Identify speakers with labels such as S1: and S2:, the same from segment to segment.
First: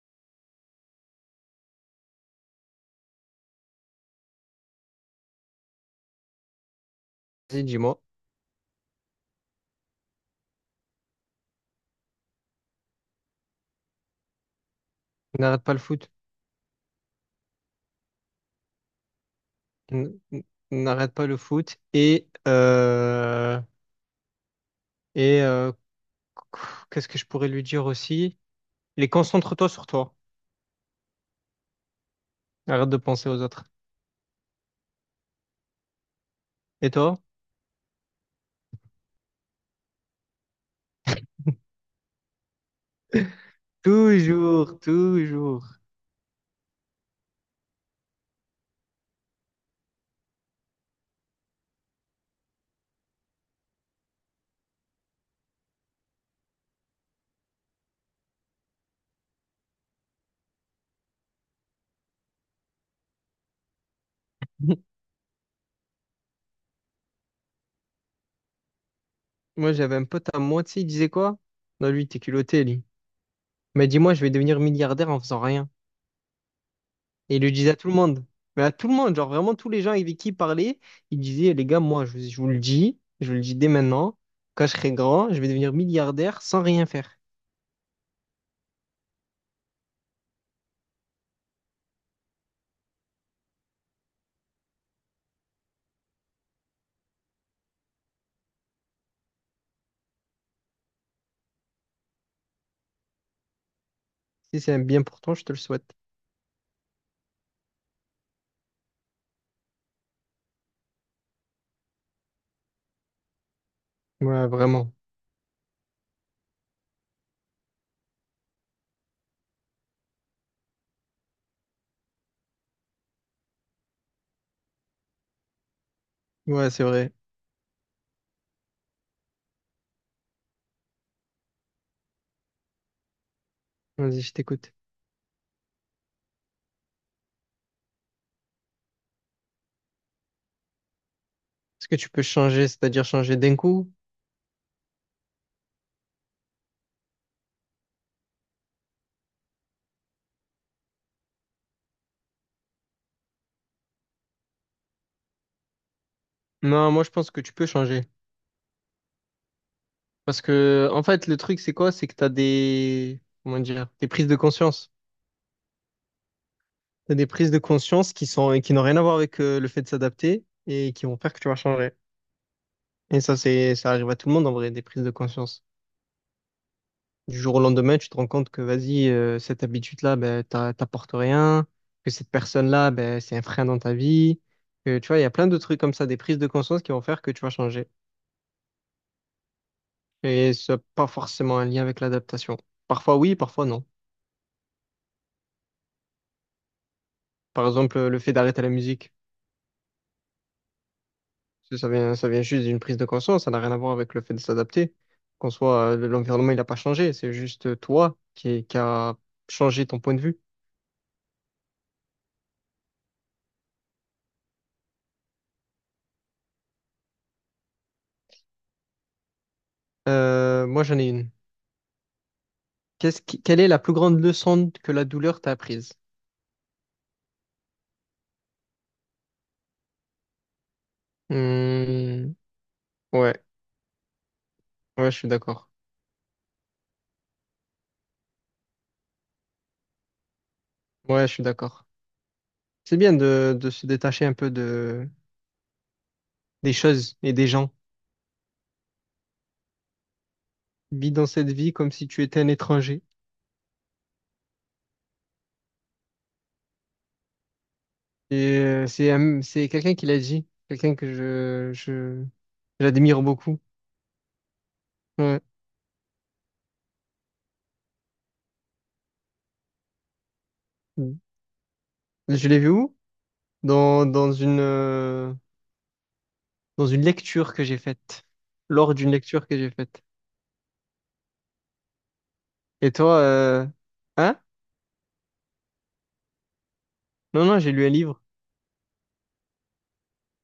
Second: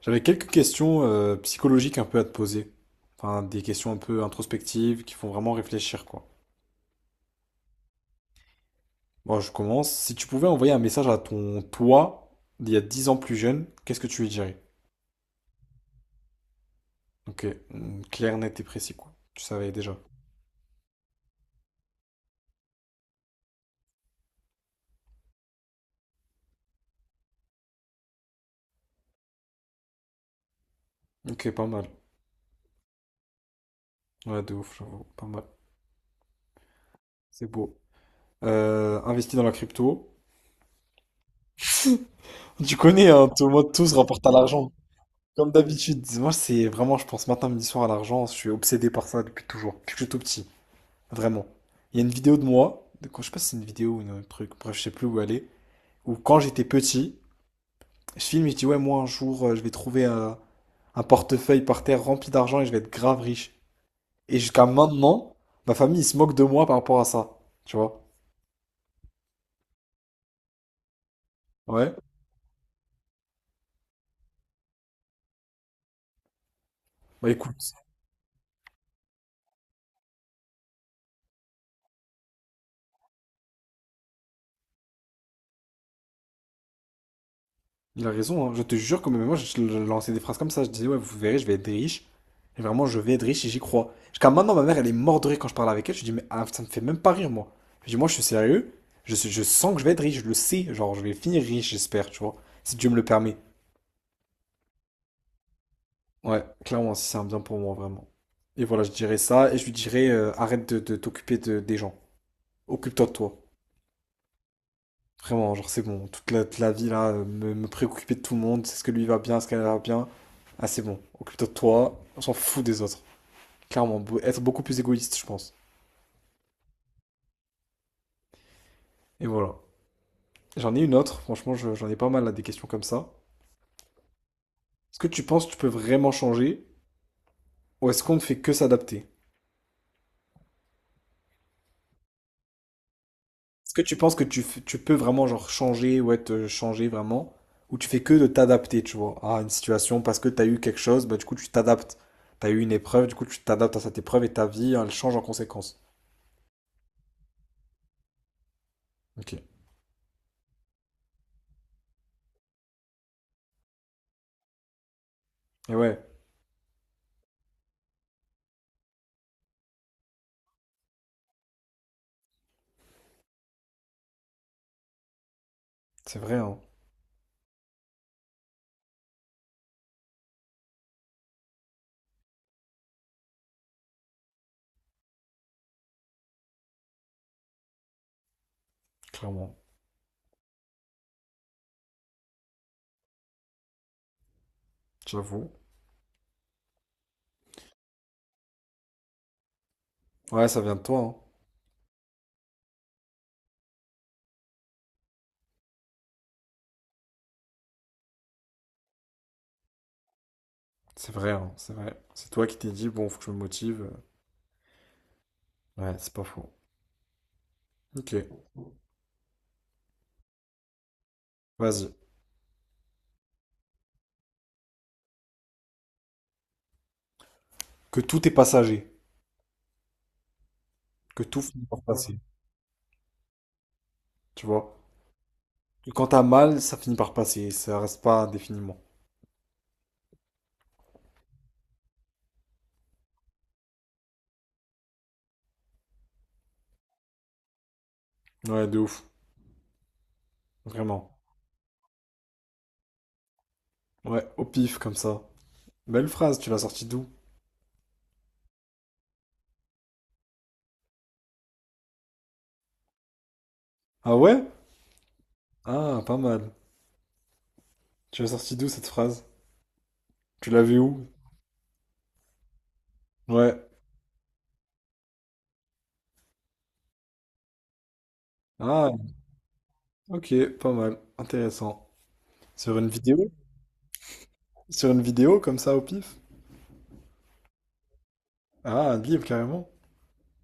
S1: J'avais quelques questions psychologiques un peu à te poser. Enfin, des questions un peu introspectives qui font vraiment réfléchir, quoi.
S2: Vas-y, dis-moi,
S1: Bon, je commence. Si tu pouvais envoyer un message à ton toi d'il y a 10 ans plus jeune, qu'est-ce que tu lui dirais?
S2: n'arrête pas le foot.
S1: Ok, mm, clair, net et précis, quoi. Tu savais déjà.
S2: N- n- N'arrête pas le foot. Et qu'est-ce que je pourrais lui dire aussi? Les concentre-toi sur toi,
S1: Ok, pas mal.
S2: arrête de penser aux autres.
S1: Ouais, de ouf, j'avoue. Pas mal.
S2: Et toi?
S1: C'est beau. Investi dans la crypto. Tu connais, hein, tout le monde, tout se rapporte à l'argent.
S2: Toujours,
S1: Comme
S2: toujours.
S1: d'habitude. Moi, c'est vraiment, je pense matin, midi, soir à l'argent. Je suis obsédé par ça depuis toujours, depuis que je suis tout petit. Vraiment. Il y a une vidéo de moi, de quand, je sais pas si c'est une vidéo ou un truc, bref, je sais plus où elle est, où quand j'étais petit, je filme et je dis, ouais, moi un jour, je vais trouver un portefeuille par terre rempli d'argent et je vais être grave riche. Et jusqu'à maintenant, ma famille, ils se moquent de moi par rapport à ça. Tu vois?
S2: Moi, j'avais un pote à moitié, il disait quoi? Non,
S1: Ouais.
S2: lui, t'es culotté, lui. Mais dis-moi, je vais devenir milliardaire en faisant rien.
S1: Bah
S2: Et il le disait
S1: écoute.
S2: à tout le monde. Mais à tout le monde, genre vraiment tous les gens avec qui il parlait, il disait, les gars, moi, je vous le dis, je vous le dis dès maintenant, quand je serai grand, je vais devenir milliardaire sans rien faire.
S1: Il a raison, hein. Je te jure que même moi, je lançais des phrases comme ça. Je disais, ouais, vous verrez, je vais être riche. Et vraiment, je vais être riche et j'y crois. Jusqu'à maintenant, ma mère, elle est morte de rire quand je parle avec elle. Je dis, mais ah, ça me fait même pas rire, moi. Je dis, moi, je suis sérieux. Je sens que je vais être riche, je le sais. Genre, je vais finir riche, j'espère, tu vois. Si Dieu me le permet.
S2: Si c'est un bien pour toi, je te le souhaite.
S1: Ouais, clairement, si c'est un bien pour moi, vraiment. Et voilà, je dirais ça. Et je lui dirais, arrête de des gens. Occupe-toi de toi.
S2: Ouais, vraiment.
S1: Vraiment, genre c'est bon, toute la vie là, me préoccuper de tout le monde, c'est ce que lui va bien, ce qu'elle va bien. Ah c'est bon, occupe-toi de toi, on s'en fout des autres. Clairement, être beaucoup plus égoïste, je pense.
S2: Ouais, c'est vrai.
S1: Et voilà. J'en ai une autre, franchement, j'en ai pas mal là, des questions comme ça.
S2: Vas-y, je t'écoute.
S1: Est-ce que tu penses que tu peux vraiment changer, ou est-ce qu'on ne fait que s'adapter?
S2: Est-ce que tu peux changer, c'est-à-dire changer d'un
S1: Est-ce que
S2: coup?
S1: tu penses que tu, tu peux vraiment genre changer, ou être changé vraiment, ou tu fais que de t'adapter, tu vois, à une situation parce que t'as eu quelque chose, bah du coup tu t'adaptes. T'as eu une épreuve, du coup tu t'adaptes à cette épreuve et ta vie, hein, elle change en conséquence.
S2: Non, moi, je pense que tu peux changer.
S1: Ok.
S2: Parce que, en fait, le truc, c'est quoi? C'est que t'as des, comment dire, des prises de conscience.
S1: Et ouais,
S2: T'as des prises de conscience qui sont, qui n'ont rien à voir avec le fait de s'adapter et qui vont faire que tu vas changer. Et ça, c'est, ça arrive à tout le monde en vrai, des prises de conscience.
S1: c'est vrai, hein,
S2: Du jour au lendemain, tu te rends compte que vas-y, cette habitude-là, ben, t'apporte rien, que cette personne-là, ben, c'est un frein dans ta vie. Que, tu vois, il y a plein de trucs comme ça, des prises de conscience qui vont faire que tu vas changer.
S1: clairement.
S2: Et ça n'a pas forcément un lien avec l'adaptation. Parfois oui, parfois non.
S1: J'avoue.
S2: Par exemple, le fait d'arrêter la musique,
S1: Ouais, ça vient de toi, hein.
S2: ça vient juste d'une prise de conscience, ça n'a rien à voir avec le fait de s'adapter. Qu'en soit, l'environnement, il n'a pas changé, c'est juste toi qui a changé ton point de vue.
S1: C'est vrai, hein, c'est vrai. C'est toi qui t'es dit, bon, faut que je me motive. Ouais, c'est pas faux. Ok,
S2: Moi, j'en ai une.
S1: vas-y.
S2: Quelle est la plus grande leçon que la douleur t'a apprise?
S1: Que tout est passager. Que tout finit par
S2: Hmm,
S1: passer.
S2: ouais,
S1: Tu vois?
S2: ouais, je suis d'accord.
S1: Que quand t'as mal, ça finit par passer. Ça reste pas indéfiniment.
S2: Ouais, je suis d'accord. C'est bien de se détacher un peu de, des choses et des gens.
S1: Ouais, de ouf.
S2: Vis
S1: Vraiment.
S2: dans cette vie comme si tu étais un étranger.
S1: Ouais, au pif, comme ça. Belle phrase, tu l'as sortie d'où?
S2: C'est quelqu'un qui l'a dit, quelqu'un que j'admire beaucoup.
S1: Ah ouais?
S2: Ouais.
S1: Ah, pas mal. Tu l'as sortie d'où cette phrase? Tu l'as vue où?
S2: Je l'ai vu où?
S1: Ouais.
S2: Dans, dans une, euh, dans une lecture que j'ai faite. Lors
S1: Ah,
S2: d'une lecture que j'ai faite.
S1: ok, pas mal. Intéressant. Sur une
S2: Et
S1: vidéo?
S2: toi, hein?
S1: Sur une vidéo comme ça au pif?
S2: Non, non, j'ai lu un livre.
S1: Ah, un livre carrément.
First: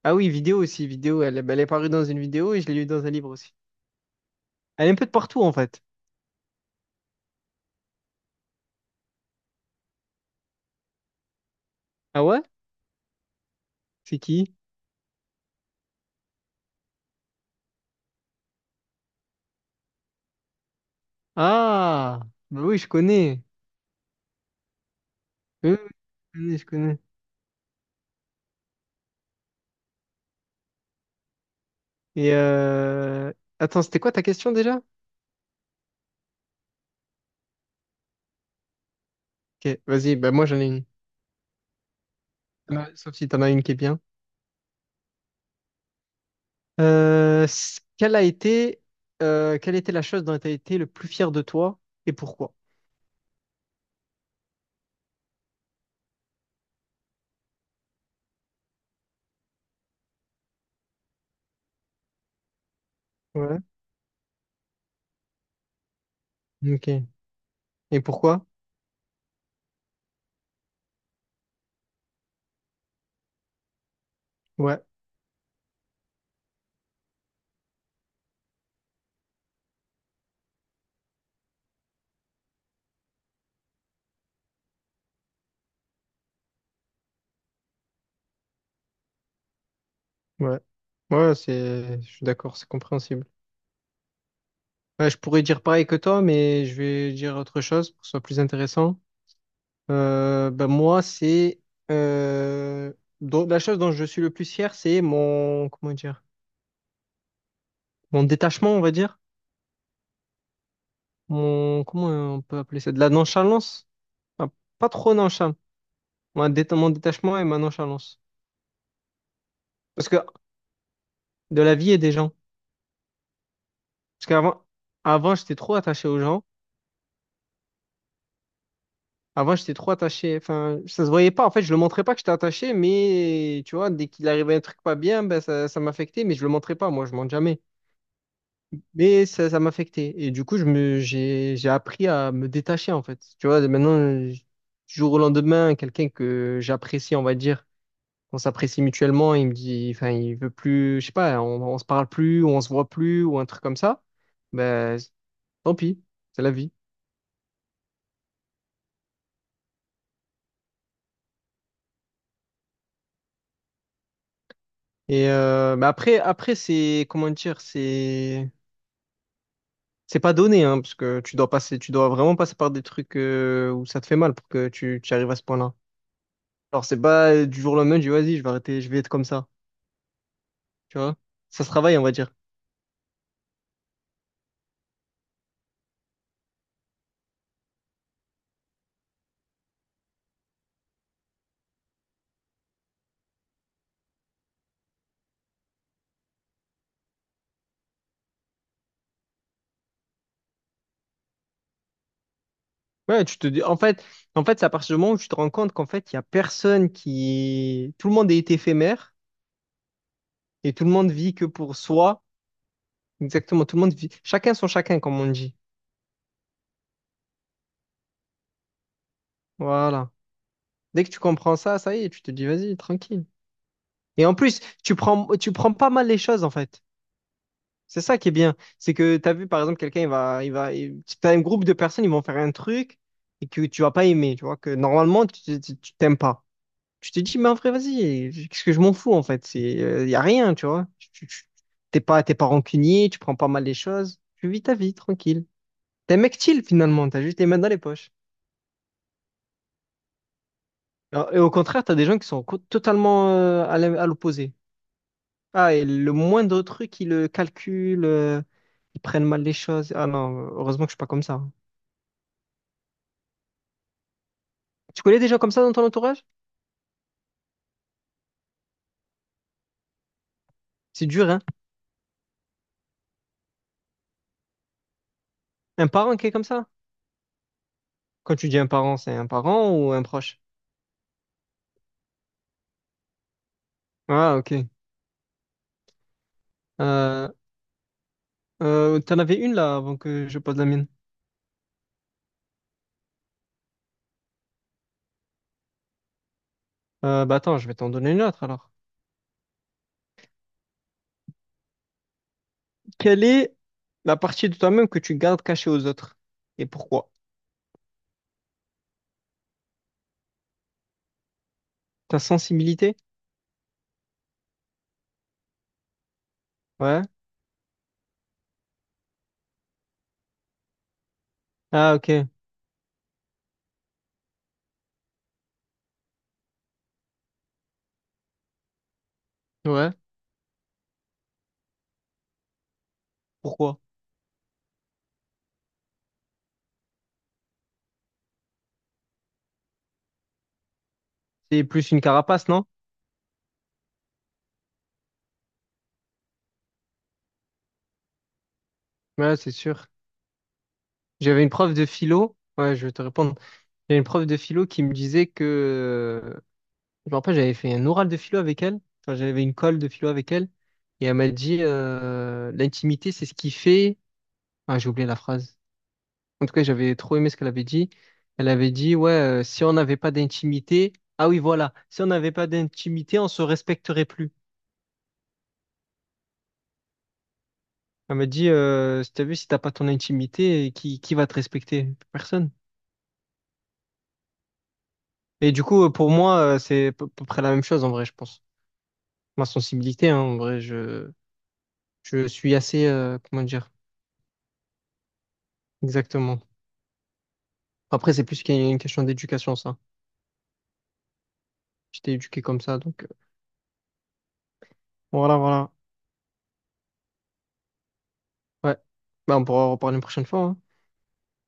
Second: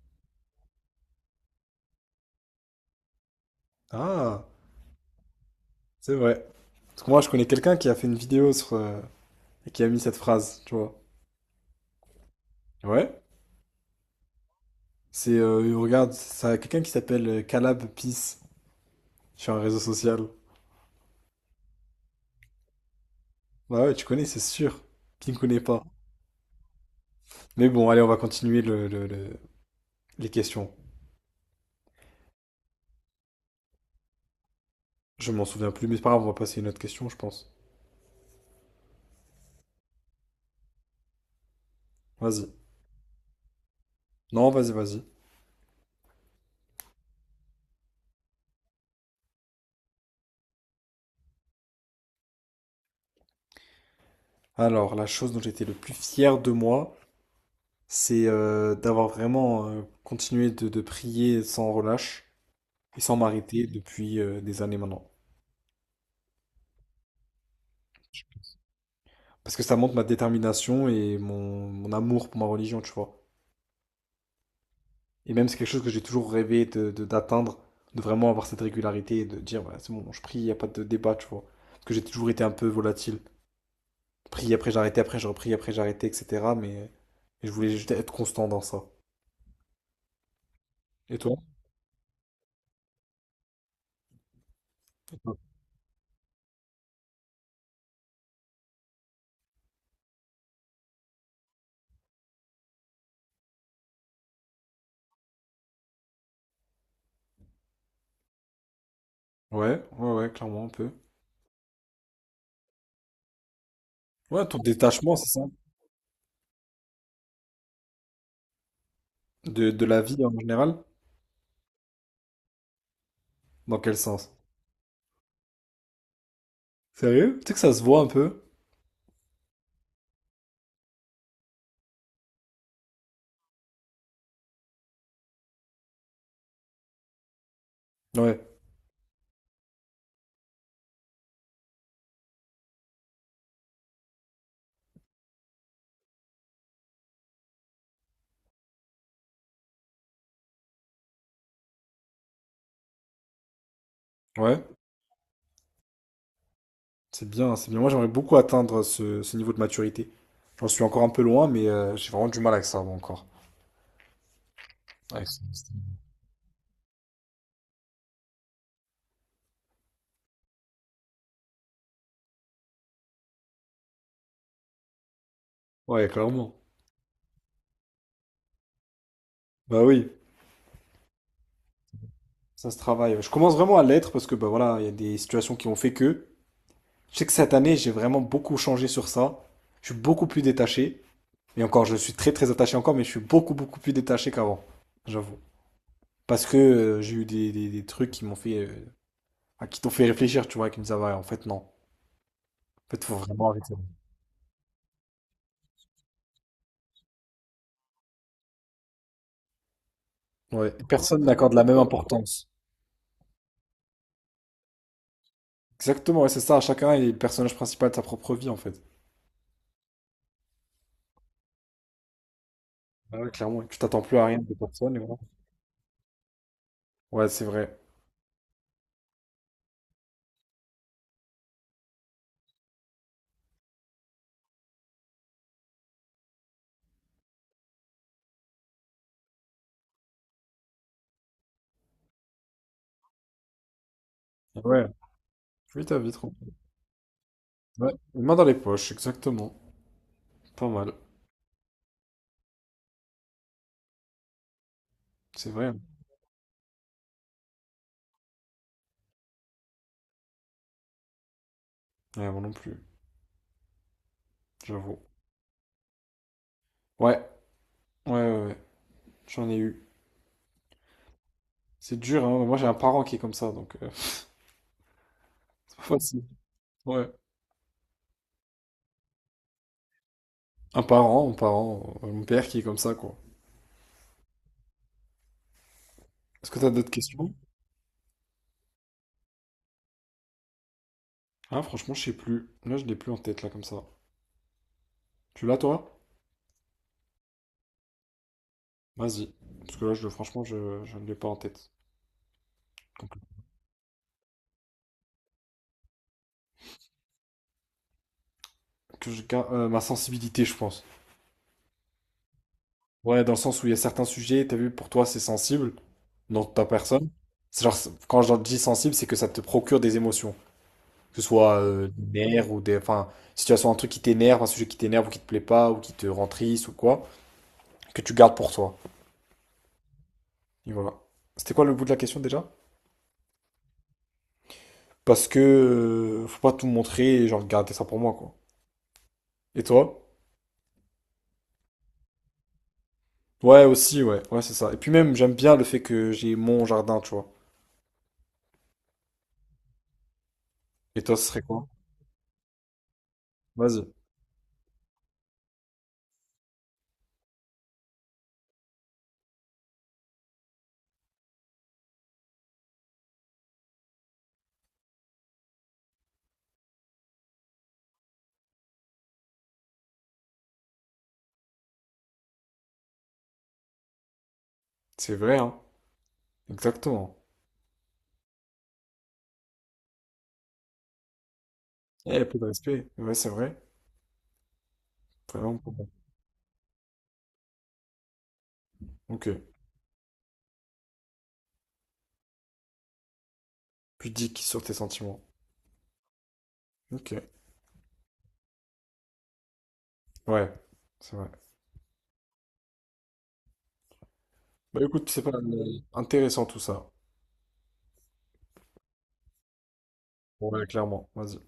S2: Ah oui, vidéo aussi, vidéo. Elle, ben, elle est parue dans une vidéo et je l'ai lue dans un livre aussi.
S1: Ah,
S2: Elle est un peu de partout en fait.
S1: c'est vrai. Parce que moi, je connais quelqu'un qui a fait une vidéo sur et qui a mis cette phrase, tu vois.
S2: Ah ouais?
S1: Ouais.
S2: C'est qui?
S1: C'est regarde, ça quelqu'un qui s'appelle Calab Peace sur un réseau social.
S2: Ah, bah oui, je connais.
S1: Bah ouais, tu connais, c'est sûr. Qui ne connaît
S2: Oui, oui,
S1: pas.
S2: je connais, je connais.
S1: Mais bon, allez, on va continuer les questions.
S2: Et euh... Attends, c'était quoi ta question déjà?
S1: Je m'en souviens plus, mais c'est pas grave, on va passer à une autre question, je pense.
S2: Ok, vas-y, bah moi j'en ai une.
S1: Vas-y.
S2: Sauf si t'en as une qui est bien.
S1: Non, vas-y, vas-y.
S2: Euh, c- quelle a été, Quelle était la chose dont tu as été le plus fier de toi et pourquoi?
S1: Alors, la chose dont j'étais le plus fier de moi. C'est d'avoir vraiment continué de prier sans relâche et sans
S2: Ouais.
S1: m'arrêter depuis des années maintenant.
S2: Ok. Et pourquoi?
S1: Parce que ça montre ma détermination et mon amour pour ma religion, tu vois.
S2: Ouais,
S1: Et même c'est quelque chose que j'ai toujours rêvé d'atteindre, de vraiment avoir cette régularité et de dire, voilà, c'est bon, je prie, il n'y a pas de débat, tu vois. Parce que j'ai toujours été un peu volatile. Prie après j'arrêtais, après je repris, après j'arrêtais, etc. Mais je voulais juste être constant dans ça.
S2: ouais.
S1: Et
S2: Ouais,
S1: toi?
S2: c'est, je suis d'accord, c'est compréhensible. Ouais, je pourrais dire pareil que toi, mais je vais dire autre chose pour que ce soit plus intéressant. Ben moi, c'est euh, dont- la chose dont je suis le plus fier, c'est mon comment dire, mon détachement, on va dire,
S1: Ouais, ouais, ouais, clairement un peu.
S2: mon comment on peut appeler ça, de la nonchalance.
S1: Ouais,
S2: Enfin,
S1: ton
S2: pas trop
S1: détachement, c'est ça?
S2: nonchalant, mon détachement et ma nonchalance,
S1: De la
S2: parce que
S1: vie en général?
S2: de la vie et des gens.
S1: Dans quel
S2: Parce
S1: sens?
S2: qu'avant, avant, j'étais trop attaché aux gens.
S1: Sérieux? Tu sais que ça se voit un peu?
S2: Avant, j'étais trop attaché. Enfin, ça se voyait pas. En fait, je le montrais pas que j'étais attaché, mais tu vois, dès qu'il arrivait un truc pas bien, ben, ça m'affectait, mais je le montrais pas. Moi, je montre jamais.
S1: Ouais,
S2: Mais ça m'affectait. Et du coup, j'ai appris à me détacher, en fait. Tu vois, maintenant, du jour au lendemain, quelqu'un que j'apprécie, on va dire, on s'apprécie mutuellement, il me dit, enfin, il veut plus, je sais pas, on se parle plus, ou on se voit plus, ou un truc comme ça.
S1: ouais,
S2: Ben, tant pis. C'est la vie.
S1: c'est bien, c'est bien. Moi, j'aimerais beaucoup atteindre ce, ce niveau de maturité. J'en suis encore un peu loin, mais j'ai vraiment du mal avec ça, moi, encore. Avec ça, c'est-
S2: Mais après, après c'est, comment dire, c'est. C'est pas donné, hein, parce que tu dois passer, tu dois vraiment passer par des trucs où ça te fait mal pour que tu arrives à ce point-là.
S1: Ouais, clairement.
S2: Alors c'est pas du jour au lendemain, je dis vas-y, je vais arrêter, je vais être comme ça,
S1: Bah oui,
S2: tu vois. Ça se travaille, on va dire.
S1: ça se travaille. Je commence vraiment à l'être parce que bah voilà, il y a des situations qui ont fait que. Je sais que cette année, j'ai vraiment beaucoup changé sur ça. Je suis beaucoup plus détaché. Et encore, je suis très très attaché encore, mais je suis beaucoup beaucoup plus détaché qu'avant, j'avoue. Parce que j'ai eu des, des trucs qui m'ont fait, ah, qui t'ont fait réfléchir, tu vois, qui me disaient, ah ouais, en fait non. En fait, faut
S2: Ouais, tu te
S1: vraiment.
S2: dis, en fait, c'est à partir du moment où tu te rends compte qu'en fait, il y a personne qui, tout le monde est éphémère
S1: Ouais.
S2: et tout le monde
S1: Personne
S2: vit que
S1: n'accorde la même
S2: pour soi.
S1: importance.
S2: Exactement, tout le monde vit. Chacun son chacun, comme on dit.
S1: Exactement, ouais, c'est ça. Chacun est le personnage principal de sa propre vie, en fait.
S2: Voilà. Dès que tu comprends ça, ça y est, tu te dis vas-y,
S1: Ah
S2: tranquille.
S1: ouais, clairement. Tu t'attends plus à
S2: Et en
S1: rien de
S2: plus,
S1: personne, et voilà.
S2: tu prends pas mal les choses en fait.
S1: Ouais, c'est vrai.
S2: C'est ça qui est bien. C'est que tu as vu, par exemple, quelqu'un, si t'as un groupe de personnes, ils vont faire un truc et que tu vas pas aimer, tu vois, que normalement, t'aimes pas. Tu te dis, mais en vrai, vas-y, qu'est-ce que je m'en fous, en fait? C'est, il y a rien, tu vois. T'es pas, t'es pas rancunier, tu prends pas mal les choses. Tu vis ta
S1: Ouais,
S2: vie, tranquille.
S1: oui, ta vie,
S2: T'es un
S1: trop.
S2: mec chill, finalement, t'as juste les mains dans les
S1: Ouais,
S2: poches.
S1: une main dans les poches, exactement. Pas mal.
S2: Alors, et au contraire, t'as des gens qui sont totalement à l'opposé.
S1: C'est vrai.
S2: Ah,
S1: Hein.
S2: et le moindre truc, ils le calculent, ils prennent mal les choses. Ah non, heureusement que je suis pas comme ça, hein.
S1: Ouais, moi non plus, j'avoue.
S2: Tu connais des gens comme ça dans ton entourage?
S1: Ouais, ouais, ouais, ouais. J'en ai eu.
S2: C'est dur, hein?
S1: C'est dur, hein. Moi, j'ai un parent qui est comme ça, donc c'est pas
S2: Un parent
S1: facile.
S2: qui est comme ça?
S1: Ouais.
S2: Quand tu dis un parent, c'est un parent ou un proche?
S1: Un parent, mon père qui est comme ça, quoi.
S2: Ah, ok.
S1: Est-ce que t'as d'autres
S2: Euh,
S1: questions?
S2: T'en avais une là avant que je pose la mienne.
S1: Ah, franchement, je sais plus. Là, je l'ai plus en tête, là, comme ça. Tu l'as, toi?
S2: Bah attends, je vais t'en donner une autre alors.
S1: Vas-y. Parce que là, je, franchement, je ne l'ai pas en tête. Donc,
S2: Quelle est la partie de toi-même que tu gardes cachée aux autres? Et pourquoi?
S1: que je garde ma sensibilité, je pense.
S2: Ta sensibilité?
S1: Ouais, dans le sens où il y a certains sujets, t'as vu, pour toi, c'est sensible, dans ta
S2: Ouais.
S1: personne. C'est genre, c'est- quand je dis sensible, c'est que ça te procure des émotions. Que ce soit
S2: Ah,
S1: des
S2: ok.
S1: nerfs ou des. Enfin, situation, un truc qui t'énerve, un sujet qui t'énerve ou qui te plaît pas ou qui te rend triste ou quoi, que tu gardes pour toi.
S2: Ouais.
S1: Et voilà. C'était quoi le bout de la question déjà?
S2: Pourquoi?
S1: Parce que faut pas tout montrer et genre garder ça pour moi, quoi. Et toi?
S2: C'est plus une carapace, non?
S1: Ouais, aussi, ouais. Ouais, c'est ça. Et puis même, j'aime bien le fait que j'ai mon jardin, tu vois.
S2: Ouais, c'est sûr.
S1: Et toi, ce serait
S2: J'avais une
S1: quoi?
S2: prof de philo. Ouais, je vais te répondre.
S1: Vas-y.
S2: J'avais une prof de philo qui me disait que je me rappelle, j'avais fait un oral de philo avec elle. Enfin, j'avais une colle de philo avec elle. Et elle m'a dit, l'intimité, c'est ce qui fait. Ah, j'ai oublié la phrase. En tout cas, j'avais trop aimé ce qu'elle avait dit. Elle avait dit, ouais, si on n'avait pas d'intimité. Ah oui, voilà. Si on n'avait pas d'intimité, on se respecterait plus.
S1: C'est vrai, hein. Exactement.
S2: Elle m'a dit, si t'as vu, si t'as pas ton intimité, qui va te respecter?
S1: Eh, peu de
S2: Personne.
S1: respect. Ouais, c'est vrai.
S2: Et
S1: Vraiment
S2: du
S1: pas bon.
S2: coup, pour moi, c'est à peu près la même chose, en vrai, je pense.
S1: Ok.
S2: Ma sensibilité, hein, en vrai, je suis assez, comment dire,
S1: Pudique sur tes sentiments.
S2: exactement.
S1: Ok.
S2: Après, c'est plus qu'il y a une question d'éducation, ça.
S1: Ouais, c'est vrai.
S2: J'étais éduqué comme ça, donc
S1: Bah écoute, c'est pas
S2: voilà, voilà.
S1: intéressant tout ça.
S2: Ouais. Bah, on pourra en reparler une prochaine fois, hein.
S1: Ouais, clairement. Vas-y.